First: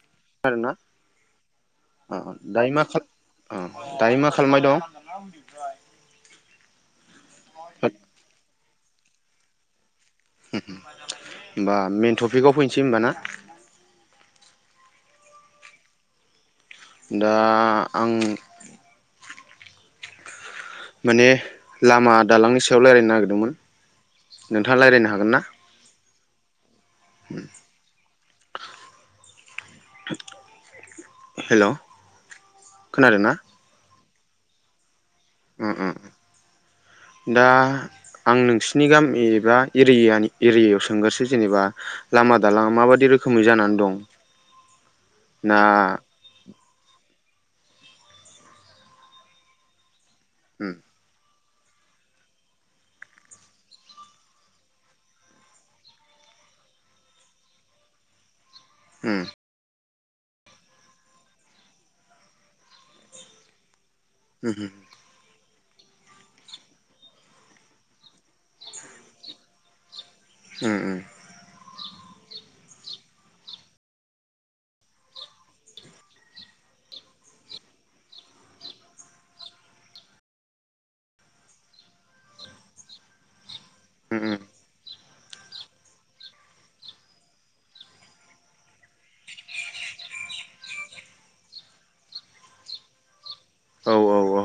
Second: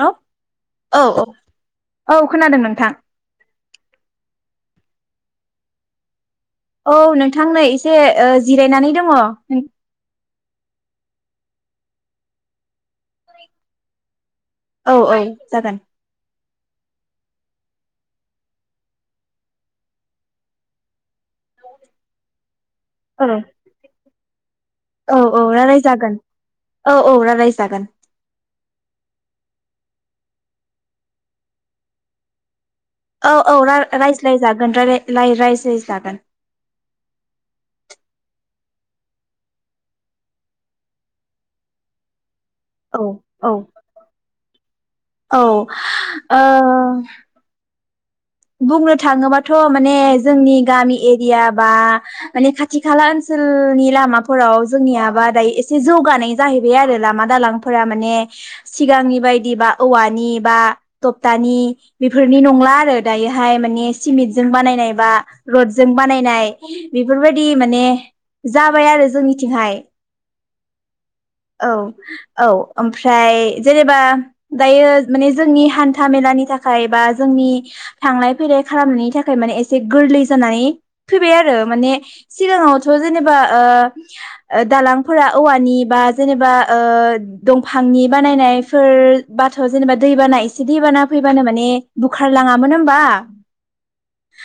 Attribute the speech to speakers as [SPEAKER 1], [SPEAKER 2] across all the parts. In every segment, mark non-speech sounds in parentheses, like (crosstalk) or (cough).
[SPEAKER 1] औ
[SPEAKER 2] खोनादोंना
[SPEAKER 1] औ औ
[SPEAKER 2] ओ- ओ-
[SPEAKER 1] खोनादों
[SPEAKER 2] दायो मा
[SPEAKER 1] नोंथां
[SPEAKER 2] खाल-ओ दायो मा खालामबाय दं? (unintelligible)
[SPEAKER 1] औ नों थां नै एसे ओ-जिरायनानै । दङ नों
[SPEAKER 2] सम होमबा मेन टपिकआव फैनोसै होमब ना?
[SPEAKER 1] औ औ जागोन।
[SPEAKER 2] दा आं माने लामा दालांनि । सायाव लायरायनो नागिरदोंमोन। नोंथाङा रायलायनो
[SPEAKER 1] औ
[SPEAKER 2] हागोन ना
[SPEAKER 1] औ लायराय जागोन। औ औ रायरायजागोन।
[SPEAKER 2] हेल'। खोनादों ना
[SPEAKER 1] औ औ रार राइस ज्लाय जागोन रायलाय लाइ
[SPEAKER 2] उम
[SPEAKER 1] राज्लाय
[SPEAKER 2] उम
[SPEAKER 1] जागोन।
[SPEAKER 2] दा आं नोंसिनि गामि एबा एरियानि एरियायाव सोंगोरसै जेनेबा लामा दालाङा
[SPEAKER 1] औ
[SPEAKER 2] माबायदि रोखोमै
[SPEAKER 1] औ
[SPEAKER 2] जानानै दं ना
[SPEAKER 1] औ। बुंनो थाङोबाथ' माने । जोंनि गामि एरिया । बा माने खाथि खाला ओनसोलनि लामाफोराव जोंनियाबा दायो एसे जौगानाय जाहैबाय आरो लामा दालांफोरा माने। सिगांनि
[SPEAKER 2] उम
[SPEAKER 1] बायदिबा। औवानि बा टपटानि बेफोरनि नंला आरो दायोहाय माने सिमिटजों
[SPEAKER 2] उम
[SPEAKER 1] बानायनाय बा रडजों बानायनाय बेफोरबायदि माने जाबाय आरो जोंनिथिंहाय
[SPEAKER 2] उम उम
[SPEAKER 1] औ औ ओमफ्राय जेनेबा दायो माने जोंनि हान्था मेलानि थाखाय बा जोंनि थांलाय फैलाय खालामनायनि थाखाय माने एसे गोरलै जानानै फैबाय आरो माने सिगाङावथ' जेनेबा ओ
[SPEAKER 2] उम उम
[SPEAKER 1] ओ दालां फोरा औवानि बा जेनेबा ओ दंफांनि बानायनायफोर बाथ' जेनेबा दैबाना एसे दैबाना फैबानो माने बुखारलाङा मोन होमबा
[SPEAKER 2] औ औ औ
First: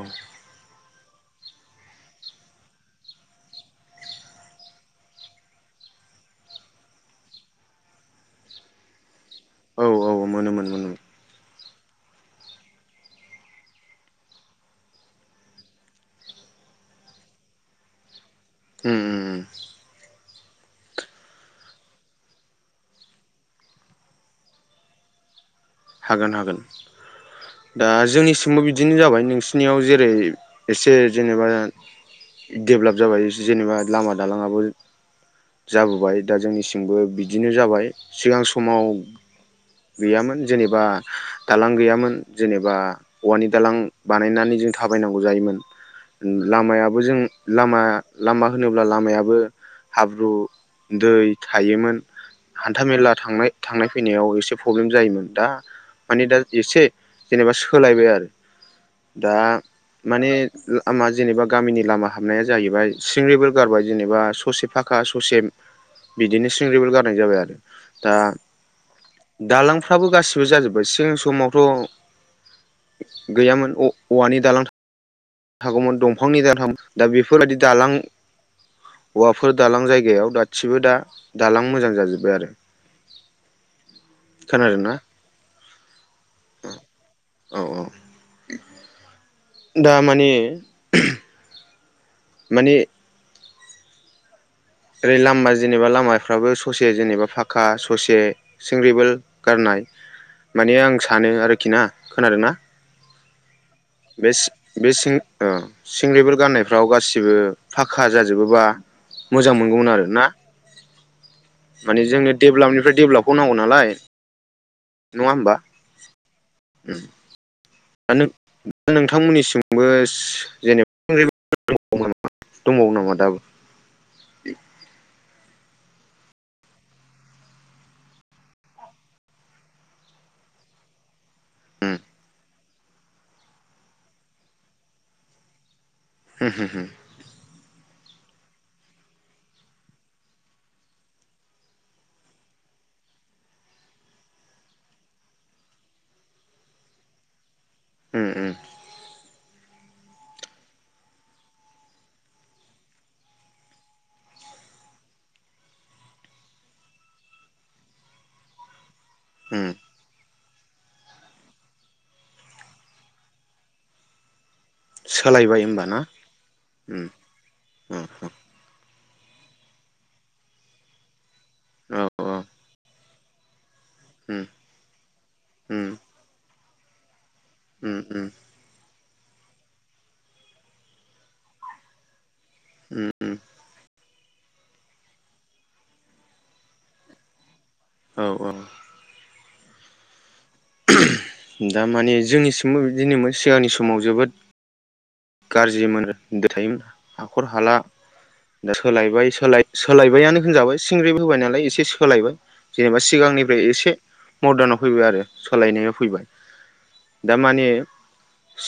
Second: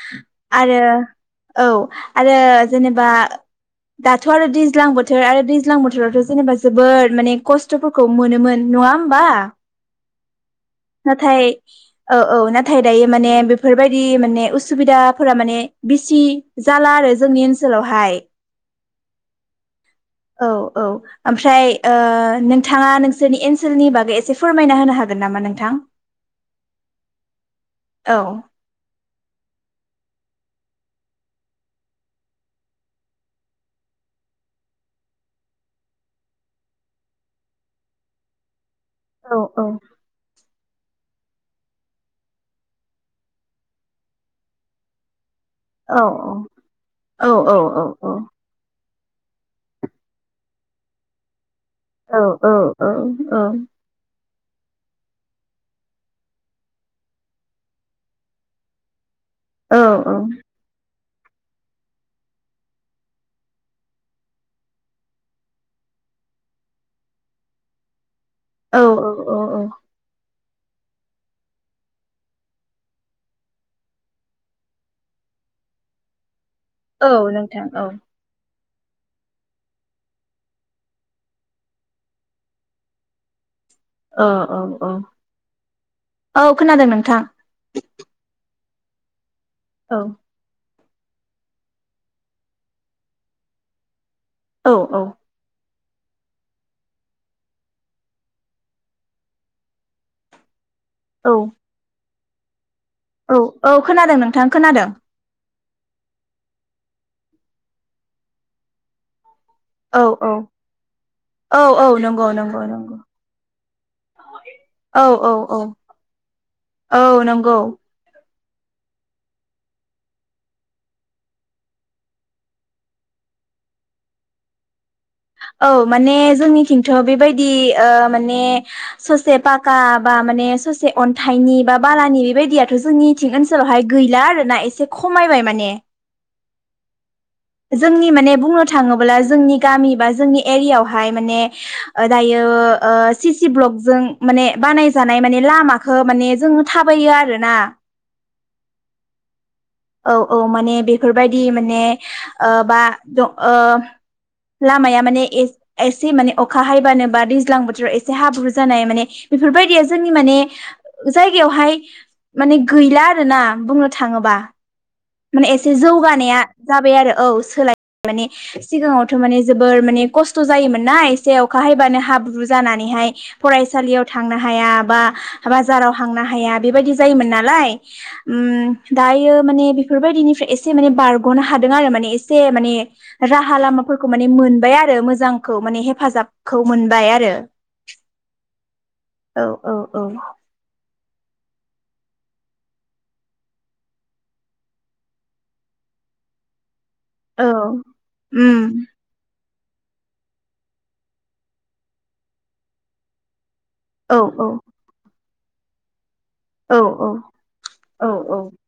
[SPEAKER 1] आरो औ आरो जेनेबा दाथ आरो दैज्लां बोथोर आरो दैज्लां बोथोरावथ जेनेबा जोबोद माने खस्थफोरखौ मोनोमोन नङा होमबा
[SPEAKER 2] औ औ मोनोमोन मोनोमोन
[SPEAKER 1] नाथाय औ औ नाथा नाथाय दायो माने बेफोरबायदि माने उसुबिदाफोरा माने बिसि जाला आरो जोंनि ओनसोलावहाय
[SPEAKER 2] उम उम
[SPEAKER 1] औ औ ओमफ्राय ओ नोंथाङा नोंसोरनि ओनसोलनि बागै एसे फोरमायना होनो हागोन नामा नोंथां
[SPEAKER 2] हागोन हागोन दा
[SPEAKER 1] औ
[SPEAKER 2] जोंनिसिमबो बिदिनो जाबाय नोंसिनियाव जेरै एसे जेनेबा डेभलाप जाबाय जेनेबा लामा दालाङाबो जाबोबाय दा जोंनिसिंबो बिदिनो जाबाय सिगां समाव
[SPEAKER 1] औ औ
[SPEAKER 2] गैयामोन जेनेबा दालां गैयामोन जेनेबा औवानि दालां बानायनानै जों थाबायनांगौ जायोमोन
[SPEAKER 1] औ
[SPEAKER 2] लामायाबो जों
[SPEAKER 1] औ औ
[SPEAKER 2] लामा
[SPEAKER 1] औ
[SPEAKER 2] लामा होनोब अब्ला लामायाबो हाब्रु दै थायोमोन
[SPEAKER 1] औ
[SPEAKER 2] हान्थामेला
[SPEAKER 1] औ
[SPEAKER 2] थांनाय थांनाय फैनायाव एसे पब्लेम जायोमोन दा माने दा एसे जेनेबा सोलायबाय आरो दा माने ओ आमा जेनेबा गामिनि लामा हाबनाया जाहैबाय सिंरिबोल गारबाय जेनेबा ससे फाखा ससे बिदिनो सिंरिबोल गारनाय जाबाय आरो दा
[SPEAKER 1] औ औ औ औ
[SPEAKER 2] दालांफ्राबो गासिबो जाजोबबाय सिं समावथ गैयामोन औवानि दालां हागौमोन दंफांनि दाल थाम दा
[SPEAKER 1] औ
[SPEAKER 2] बेफोरबायदि
[SPEAKER 1] नोंथां औ
[SPEAKER 2] दालां हौवाफोर दालां जायगायाव गासिबो दा दालां मोजां जाजोब्बाय आरो
[SPEAKER 1] ओ औ
[SPEAKER 2] खोनादोंना
[SPEAKER 1] औ औ खोनादों नोंथां
[SPEAKER 2] औ औ दा
[SPEAKER 1] औ
[SPEAKER 2] माने (unintelligible) माने
[SPEAKER 1] औ
[SPEAKER 2] ओरै
[SPEAKER 1] औ
[SPEAKER 2] लामा जि जेनेबा लामाफ्राबो ससे जेनेबा फाखा ससे सिंरिबोल गारनाय माने आं सानो
[SPEAKER 1] औ
[SPEAKER 2] आरोखि ना खोनादों ना?
[SPEAKER 1] औ औ खोनादों नोंथां खोनादों।
[SPEAKER 2] सिं ओ सिंरिबोल गारनायफ्राव गासिबो फाक्का जाजोबोबा मोजां मोनगौमोन
[SPEAKER 1] औ
[SPEAKER 2] आरो ना?
[SPEAKER 1] औ औ औ
[SPEAKER 2] माने
[SPEAKER 1] नंगौ
[SPEAKER 2] जोंनो
[SPEAKER 1] नंगौ
[SPEAKER 2] डेभेलपनिफ्राय
[SPEAKER 1] नंगौ
[SPEAKER 2] डेभेलपखौ नांगौ नालाय
[SPEAKER 1] औ
[SPEAKER 2] नङा
[SPEAKER 1] औ
[SPEAKER 2] होमबा
[SPEAKER 1] औ औ नंगौ।
[SPEAKER 2] नों-नोंथांमोननिसिमबो (unintelligible) दंबावो नामा दाबो?
[SPEAKER 1] औ माने जोंनिथिंथ' बेबायदि ओ माने ससे पाका बा माने ससे अन थाइनि बा
[SPEAKER 2] उम
[SPEAKER 1] बालानि बेबायदि आ जोंनिथिं ओनसोलावहाय गैला आरोना एसे खमायबाय माने।
[SPEAKER 2] होम होम।
[SPEAKER 1] जोंनि माने बुंनो थाङोब्ला जोंनि गामि बा जोंनि एरियावहाय माने दायो ओ सिसि ब्लकजों माने बानायजानाय मान लामाखौ माने जोंङो थाबायो आरो ना।
[SPEAKER 2] उम उम।
[SPEAKER 1] औ औ माने बेफोरबायदि माने ओ बा द ओ लामाया माने ए-एसे माने अखा हाबानो बा दैज्लां बोथोराव एसे हाब्रु जानाय माने
[SPEAKER 2] उम
[SPEAKER 1] बेफोरबायदिया जोंनि माने जायगायावहाय माने गैला आरोना बुंनो थाङोबा। माने
[SPEAKER 2] सोलायबाय
[SPEAKER 1] एसे
[SPEAKER 2] होमबा ना
[SPEAKER 1] जौगानाया जाबाय
[SPEAKER 2] उम
[SPEAKER 1] आरो औ सोलाय
[SPEAKER 2] उम
[SPEAKER 1] (inaudible) माने सिगाङाव ङावथ' माने जोबोर माने खस्थ' जायोमोन ना एसे जे अखा
[SPEAKER 2] औ
[SPEAKER 1] हायोबानो
[SPEAKER 2] औ
[SPEAKER 1] हाब्रु जानानैहाय फराय सालियाव थांनो
[SPEAKER 2] उम उम
[SPEAKER 1] हाया बा
[SPEAKER 2] उम
[SPEAKER 1] बाजाराव हांनो हाया बेबायदि जायोमोन ना लाय उम दायो माने बे बेफोरबायदिनिफ्राय एसे माने बारग'नो हादों आरो माने एसे से माने
[SPEAKER 2] उम औ
[SPEAKER 1] राहा लामाफोर खौ माने मोनबाय आरो मोजांखौ माने हेफाजाबखौ मोनबाय आरो।
[SPEAKER 2] औ औ।
[SPEAKER 1] औ औ औ।
[SPEAKER 2] दा माने जोंनिसिमबो बिदिनो सिगांनि समाव जोबोद गाज्रि मोनदो थायोमोन हाखर
[SPEAKER 1] औ
[SPEAKER 2] हाला
[SPEAKER 1] उम
[SPEAKER 2] दा सोलायबाय सोलाय सोलायबायानो होनजाबाय सिंग्रिबोबाय नालाय एसे सोलायबाय जेनेबा सिगांनि। ओमफ्राय एसे
[SPEAKER 1] औ
[SPEAKER 2] मर्दानाव फैबाय आरो। सोलायनाया फैबाय।
[SPEAKER 1] औ
[SPEAKER 2] दामाने
[SPEAKER 1] औ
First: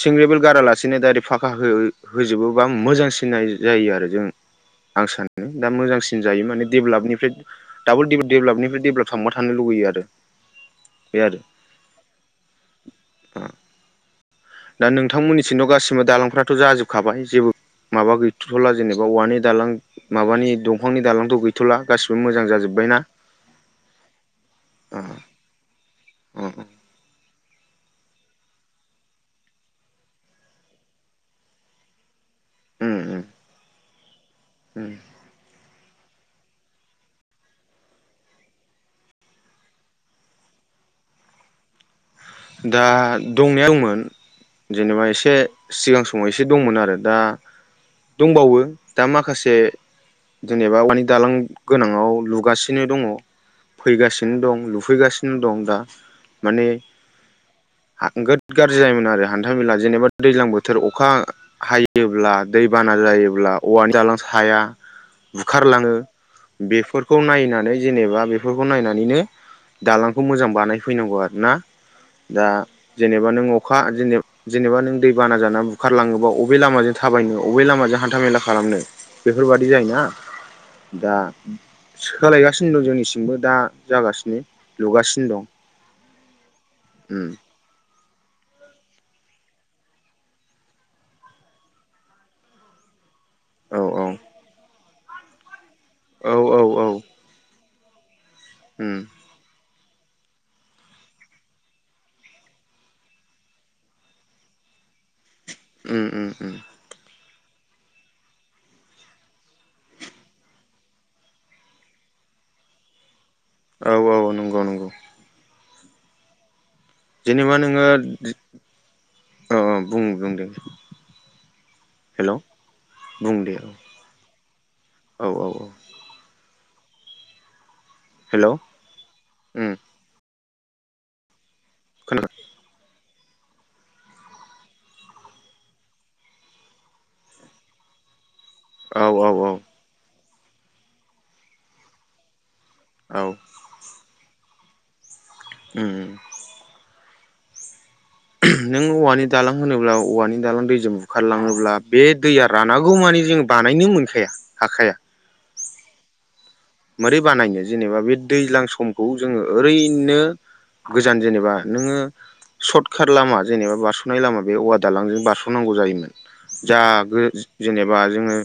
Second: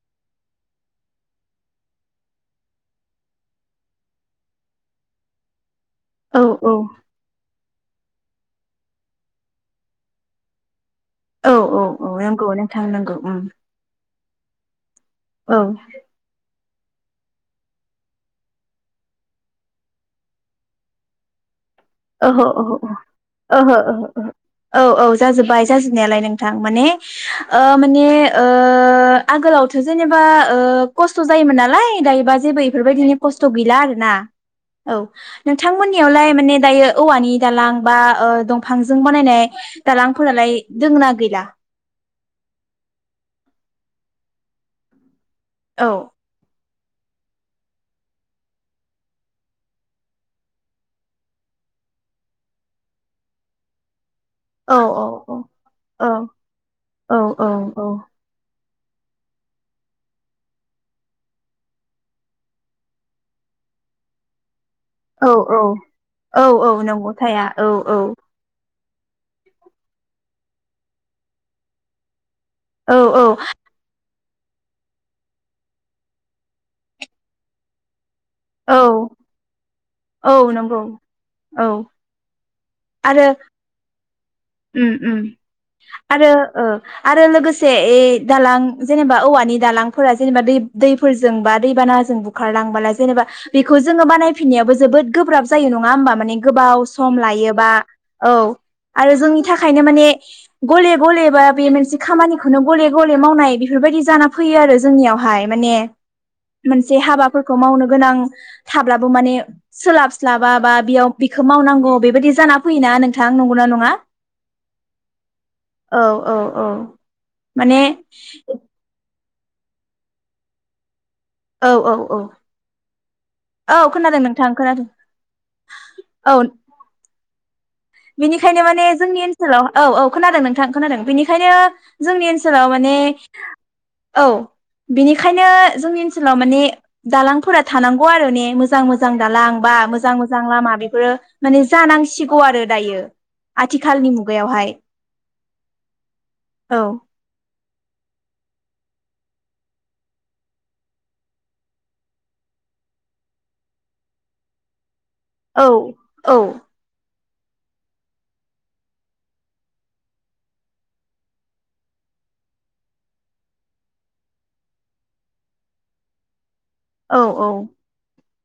[SPEAKER 2] सिंग्रि गारालासिनो दाइरेक्ट। फाखा हो-हो-होजोबोबा मोजांसिनाय जायो आरो जों आं सानो दा मोजां जांसिन
[SPEAKER 1] औ
[SPEAKER 2] जायो माने
[SPEAKER 1] औ
[SPEAKER 2] डेभेलापनिफ्राय डाबल डेभेलाप-डेभेलापनिफ्राय डेभेलाप थांबा थानो लुुबैयो आरो। बे आरो
[SPEAKER 1] औ औ औ नंगौ नोंथां नंगौ ओम।
[SPEAKER 2] दा नोंथांमोननिसिमथ' गासै फ्राथ' जाजोबखाबाय जेबो माबा गैथ'थ'ला जेनेबा औवानि दालां माबानि दंफांनि दालांथ' गै
[SPEAKER 1] ओहो ओहो ओहो ओहो औ
[SPEAKER 2] अ
[SPEAKER 1] औ जाजोब्बाय जाजोबनायालाय नोंथां
[SPEAKER 2] अ
[SPEAKER 1] माने ओ- मा ने ओ- आगोलावथ' जेनेबा ओ- खस्थ' जायोमोन नालाय दायो बा जेबो
[SPEAKER 2] उम
[SPEAKER 1] बेफोरबायदिनो
[SPEAKER 2] उम
[SPEAKER 1] खस्थ' गैला आरोना औ। थांनियावलाय माने दायो औवानि दालां बा ओ- दंफांजों बानायनाय दालांफोरालाय दोंना गैला?
[SPEAKER 2] दा दंनाया अंमोन जेनेबा एसे। से
[SPEAKER 1] औ
[SPEAKER 2] सिगां समाव एसे दंमोन आरो। दा दंबावो दा माखासे जेनेबा औवानि दालां गोनाङाव लुगासिनो दङ फैगासि नो दं
[SPEAKER 1] औ औ औ
[SPEAKER 2] लुफैगासिनो दं दा
[SPEAKER 1] औ
[SPEAKER 2] माने ।
[SPEAKER 1] औ औ
[SPEAKER 2] आ गोद बिराद गाज्रि जायोमोन आरो हान्था मेला जेनेबा दैज्लां बोथोर अखा हायोब्ला दै बाना जायोब्ला औवानि जालां साया
[SPEAKER 1] औ
[SPEAKER 2] बुखारलाङो
[SPEAKER 1] औ औ नंगौ
[SPEAKER 2] बेफोरखौ
[SPEAKER 1] थाया औ
[SPEAKER 2] नायनानै
[SPEAKER 1] औ
[SPEAKER 2] जेनेबा बेफोरखौ नायनानै । बेनो दालांखौ मोजां बानायफैनांगौ आरोना। दा
[SPEAKER 1] औ औ
[SPEAKER 2] जेनेबा नों अखा जेनेब जेनेबा नों दै बाना जानानै बुखारलाङोबा अबे लामाजों थाबायनो अबे लामाजों हान हान्था मेला खालामनो
[SPEAKER 1] औ
[SPEAKER 2] बेफोरबायदि जायोना
[SPEAKER 1] औ नंगौ
[SPEAKER 2] दा
[SPEAKER 1] औ
[SPEAKER 2] सोलायगासिन खुनु जोंनिसिमबो दा जागासि
[SPEAKER 1] ओम ओम आरो ओ - आरो
[SPEAKER 2] उम
[SPEAKER 1] लोगोसे । ए दालां जेनेबा औवानि दालांफोरा जेनेबा दै दैफोरजों बा दैबानाजों बुखारलांबोला जेनेबा
[SPEAKER 2] औ
[SPEAKER 1] बेखौ
[SPEAKER 2] औ
[SPEAKER 1] जोङो बानायफिननायावबो जोबोद गोब्राब । जायो नङा होमबा
[SPEAKER 2] औ
[SPEAKER 1] माने
[SPEAKER 2] औ औ
[SPEAKER 1] गोबाव सम लायोबा। औ
[SPEAKER 2] उम
[SPEAKER 1] आरो खायनो माने गले गले बा बे मोनसे खामानिखौनो गले गले मावनाय बेफोरबायदि जाना फैयो आरो जोंनियाव हाय माने
[SPEAKER 2] उम उम उम
[SPEAKER 1] मोनसे हाबा फोरखौ मावनो गोनां थाब्लाबो माने सोलाबस्लाबा बा बेयाव बेखौ मावनांगौ बेबायदि जाना फैयोना नों थां नंगौना नङा?
[SPEAKER 2] गौ नंगौ।
[SPEAKER 1] औ औ औ।
[SPEAKER 2] जेनेबा
[SPEAKER 1] माने
[SPEAKER 2] नोङो दि अ अ बुं बुंदे।
[SPEAKER 1] औ औ औ।
[SPEAKER 2] बुं दे
[SPEAKER 1] औ खोनादों नोंथां खोनादों
[SPEAKER 2] औ औ औ
[SPEAKER 1] औ।
[SPEAKER 2] हेलौ
[SPEAKER 1] बेनिखायनो माने जोंनि ओनसोलाव
[SPEAKER 2] उम
[SPEAKER 1] औ औ खोनादों नों थां खोनादों बेनिखायनो जोंनि
[SPEAKER 2] खोनादों
[SPEAKER 1] ओनसोलाव माने औ बिनिखायनो जोंनि ओनसोलाव माने दालांफोरा थानांगौ आरो ने। मोजां
[SPEAKER 2] औ
[SPEAKER 1] मोजां
[SPEAKER 2] औ औ
[SPEAKER 1] दालां बा मोजां मो जां लामा बेफोरो माने जानांसिगौ आरो। दायो
[SPEAKER 2] औ
[SPEAKER 1] आथिखालनि मु गायावहाय।
[SPEAKER 2] ओम।
[SPEAKER 1] औ।
[SPEAKER 2] नों औवानि दालां होनोब्ला औवानि दालां दैजों बुखारलाङोब्ला बे दैया रानांगौमानि जों बानायनो मोनखाया हाखाया।
[SPEAKER 1] औ औ।
[SPEAKER 2] मोरै बानायनो जेनेबा बे दैज्लां समखौ जोङो ओरैनो गोजान जेनेबा नोङो सर्ट काट लामा जेनेबा बारस'नाय लामा बे औवा दालांजों बारस'नांगौ जायोमोन। जा
[SPEAKER 1] औ
[SPEAKER 2] गो जेनेबा जोङो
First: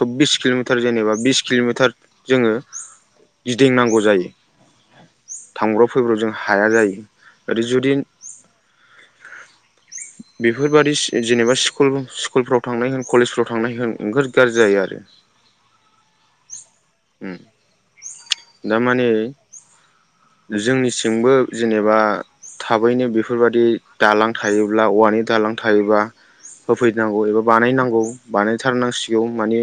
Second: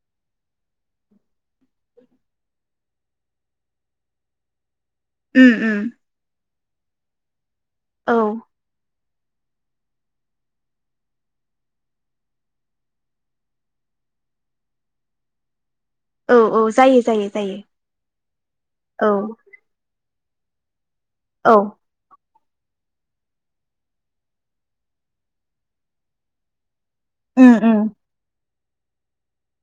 [SPEAKER 2] सब्बिस किल'मिटार जेनेबा बिस किल'मिटार जोङो गिदिंनांगौ जायो।
[SPEAKER 1] उम उम
[SPEAKER 2] थांब्रब फैब्रब जों हा हाया जायो। ओरै जुदि
[SPEAKER 1] औ
[SPEAKER 2] बेफोरबादि जेनेबा स्कुल स्कुलफ्राव थांनाय होन कलेजफ्राव थांनाय होन ओंगोर गाज्रि जायो आरो।
[SPEAKER 1] औ औ। जायो जायो जायो औ।
[SPEAKER 2] जोंनि सि जोंबो
[SPEAKER 1] औ
[SPEAKER 2] जेनेबा थाबैनो बेफोरबादि दालां थायोब्ला औवानि दालां थायोबा होफैनांगौ एबा
[SPEAKER 1] उम उम
[SPEAKER 2] बानायनांगौ बानाय थारनांसिगौ माने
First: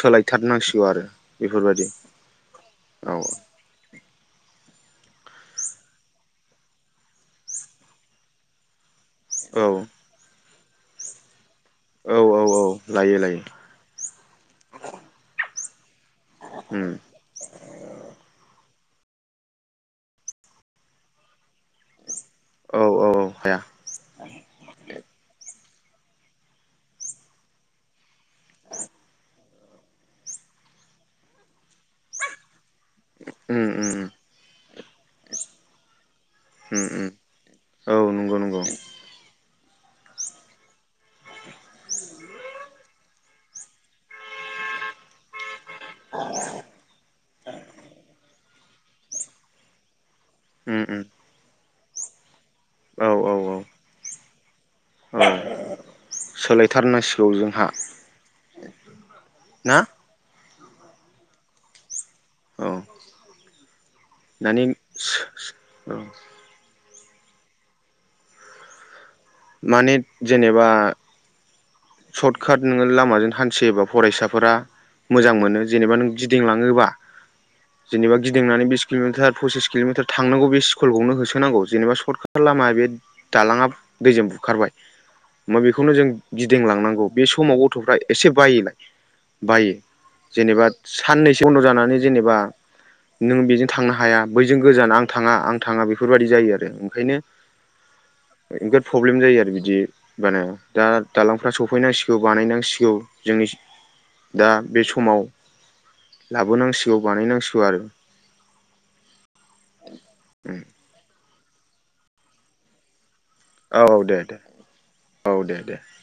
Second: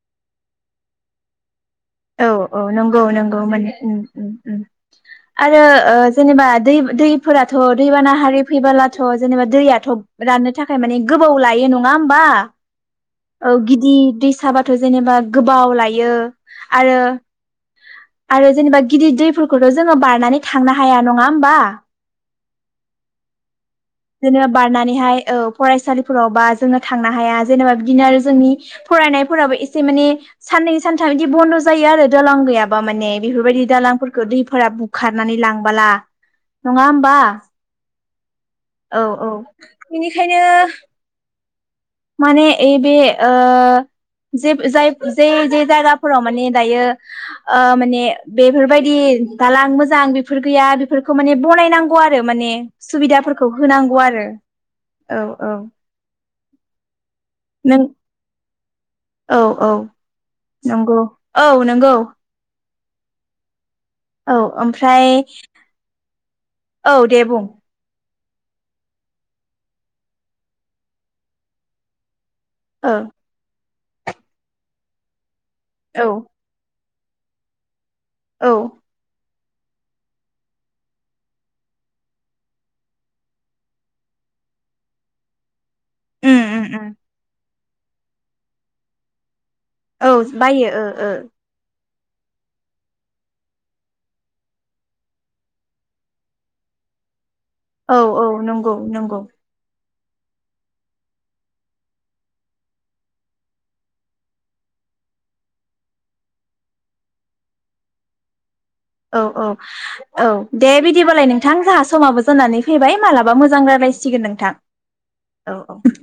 [SPEAKER 2] सोलायथारनांसिगौ आरो बेफोरबायदि
[SPEAKER 1] औ औ नंगौ
[SPEAKER 2] औ
[SPEAKER 1] नंगौ माने उम उम उम आरो ओ जेनेबा दैब- दैफोराथ' दैबानाहारि फैबोला थ जेनेबा
[SPEAKER 2] औ
[SPEAKER 1] दैयाथ' राननो था खाय माने गोबौ लाय बे नङा
[SPEAKER 2] औ
[SPEAKER 1] होमबा
[SPEAKER 2] औ औ लायो लायो
[SPEAKER 1] ओ गिदिर दैसा बाथ जेनेबा गोब बाव लायो
[SPEAKER 2] उम
[SPEAKER 1] आरो आरो जेनेबा गिदिर दैफोरखौथ' जोङो बारनानै थांनो हाया नङा होमबा
[SPEAKER 2] औ औ औ हाया
[SPEAKER 1] बिदिनो बारनानैहाय औ फरायसालिफोरावबा जोङो थांनो हाया जेनेबा बिदिनो आरो जोंनि फरायनायफोराबो एसे माने साननै सानथाम बिदि बन्द जायो आरो दलां गैयाब बा माने
[SPEAKER 2] उम
[SPEAKER 1] बेफोरबायदि
[SPEAKER 2] उम
[SPEAKER 1] दालांफोरखौ दैफोरा बुखारनानै लांबोला
[SPEAKER 2] उम
[SPEAKER 1] नङा
[SPEAKER 2] उम
[SPEAKER 1] होमबा
[SPEAKER 2] औ नोंगौ नोंगौ
[SPEAKER 1] औ औ बिनिखायनो माने ओइबे ओ जेब जाइफ जे जे जायगाफोराव माने दायो ओ माने बेफोरबायदि दालां मोजां बेफोर गैया
[SPEAKER 2] उम उम
[SPEAKER 1] बेफोरखौ माने बनायनां आरो माने (inaudible)
[SPEAKER 2] औ औ
[SPEAKER 1] सुबिदाफोरखौ होनांगौ आरो
[SPEAKER 2] औ सोलायथार नांसिगौ जोंहा
[SPEAKER 1] नों औ औ
[SPEAKER 2] ना
[SPEAKER 1] नंगौ औ नोंगौ
[SPEAKER 2] अ
[SPEAKER 1] औ
[SPEAKER 2] दानि
[SPEAKER 1] ओमफ्राय
[SPEAKER 2] सो सो औ
[SPEAKER 1] औ दे बुं
[SPEAKER 2] माने जेनेबा सर्ट कात नोङो
[SPEAKER 1] ओ
[SPEAKER 2] लामाजों हानथियोबा फरायसाफोरा मोजां मोनो जेनेबा
[SPEAKER 1] औ
[SPEAKER 2] नों गिदिंलाङोबा जेनेबा
[SPEAKER 1] औ
[SPEAKER 2] गिदिंनानै बिस किल'मिटार पसिस किल'मिटार थांनांगौ बे स्कुलखौनो होसोनांगौ जेनेबा सर्टकाट लामाया बे दालाङा दैजों बुखारबाय ओमबाय बे खौनो जों
[SPEAKER 1] उम
[SPEAKER 2] गि
[SPEAKER 1] उम उम
[SPEAKER 2] दिंलांनांगौ बे समाव गथ'फ्रा एसे बायो। बायो
[SPEAKER 1] औ
[SPEAKER 2] जेनेबा
[SPEAKER 1] बायो ओ ओ
[SPEAKER 2] साननैसो बन्द' जानानै जेनेबा, नों बेजों थांनो हाया बैजों गोजान आं थाङा आं थाङा बेफोरबायदि जायो आरो ओंखायनो
[SPEAKER 1] औ औ नंगौ नंगौ
[SPEAKER 2] माने दा दालांफ्रा सफैनांसिगौ बानायनांसिगौ जोंनि, दा बे समाव लाबोनांसिगौ बानायनांसिगौ आरो।
[SPEAKER 1] औ औ औ
[SPEAKER 2] उम
[SPEAKER 1] दे बिदिबालाय नों थां जोंहा समाबो जानानै फैबाय माला बा मोजां
[SPEAKER 2] औ औ दे
[SPEAKER 1] रायलायसिगोन
[SPEAKER 2] दे
[SPEAKER 1] नोंथां (inaudible) औ
[SPEAKER 2] दे दे
[SPEAKER 1] औ।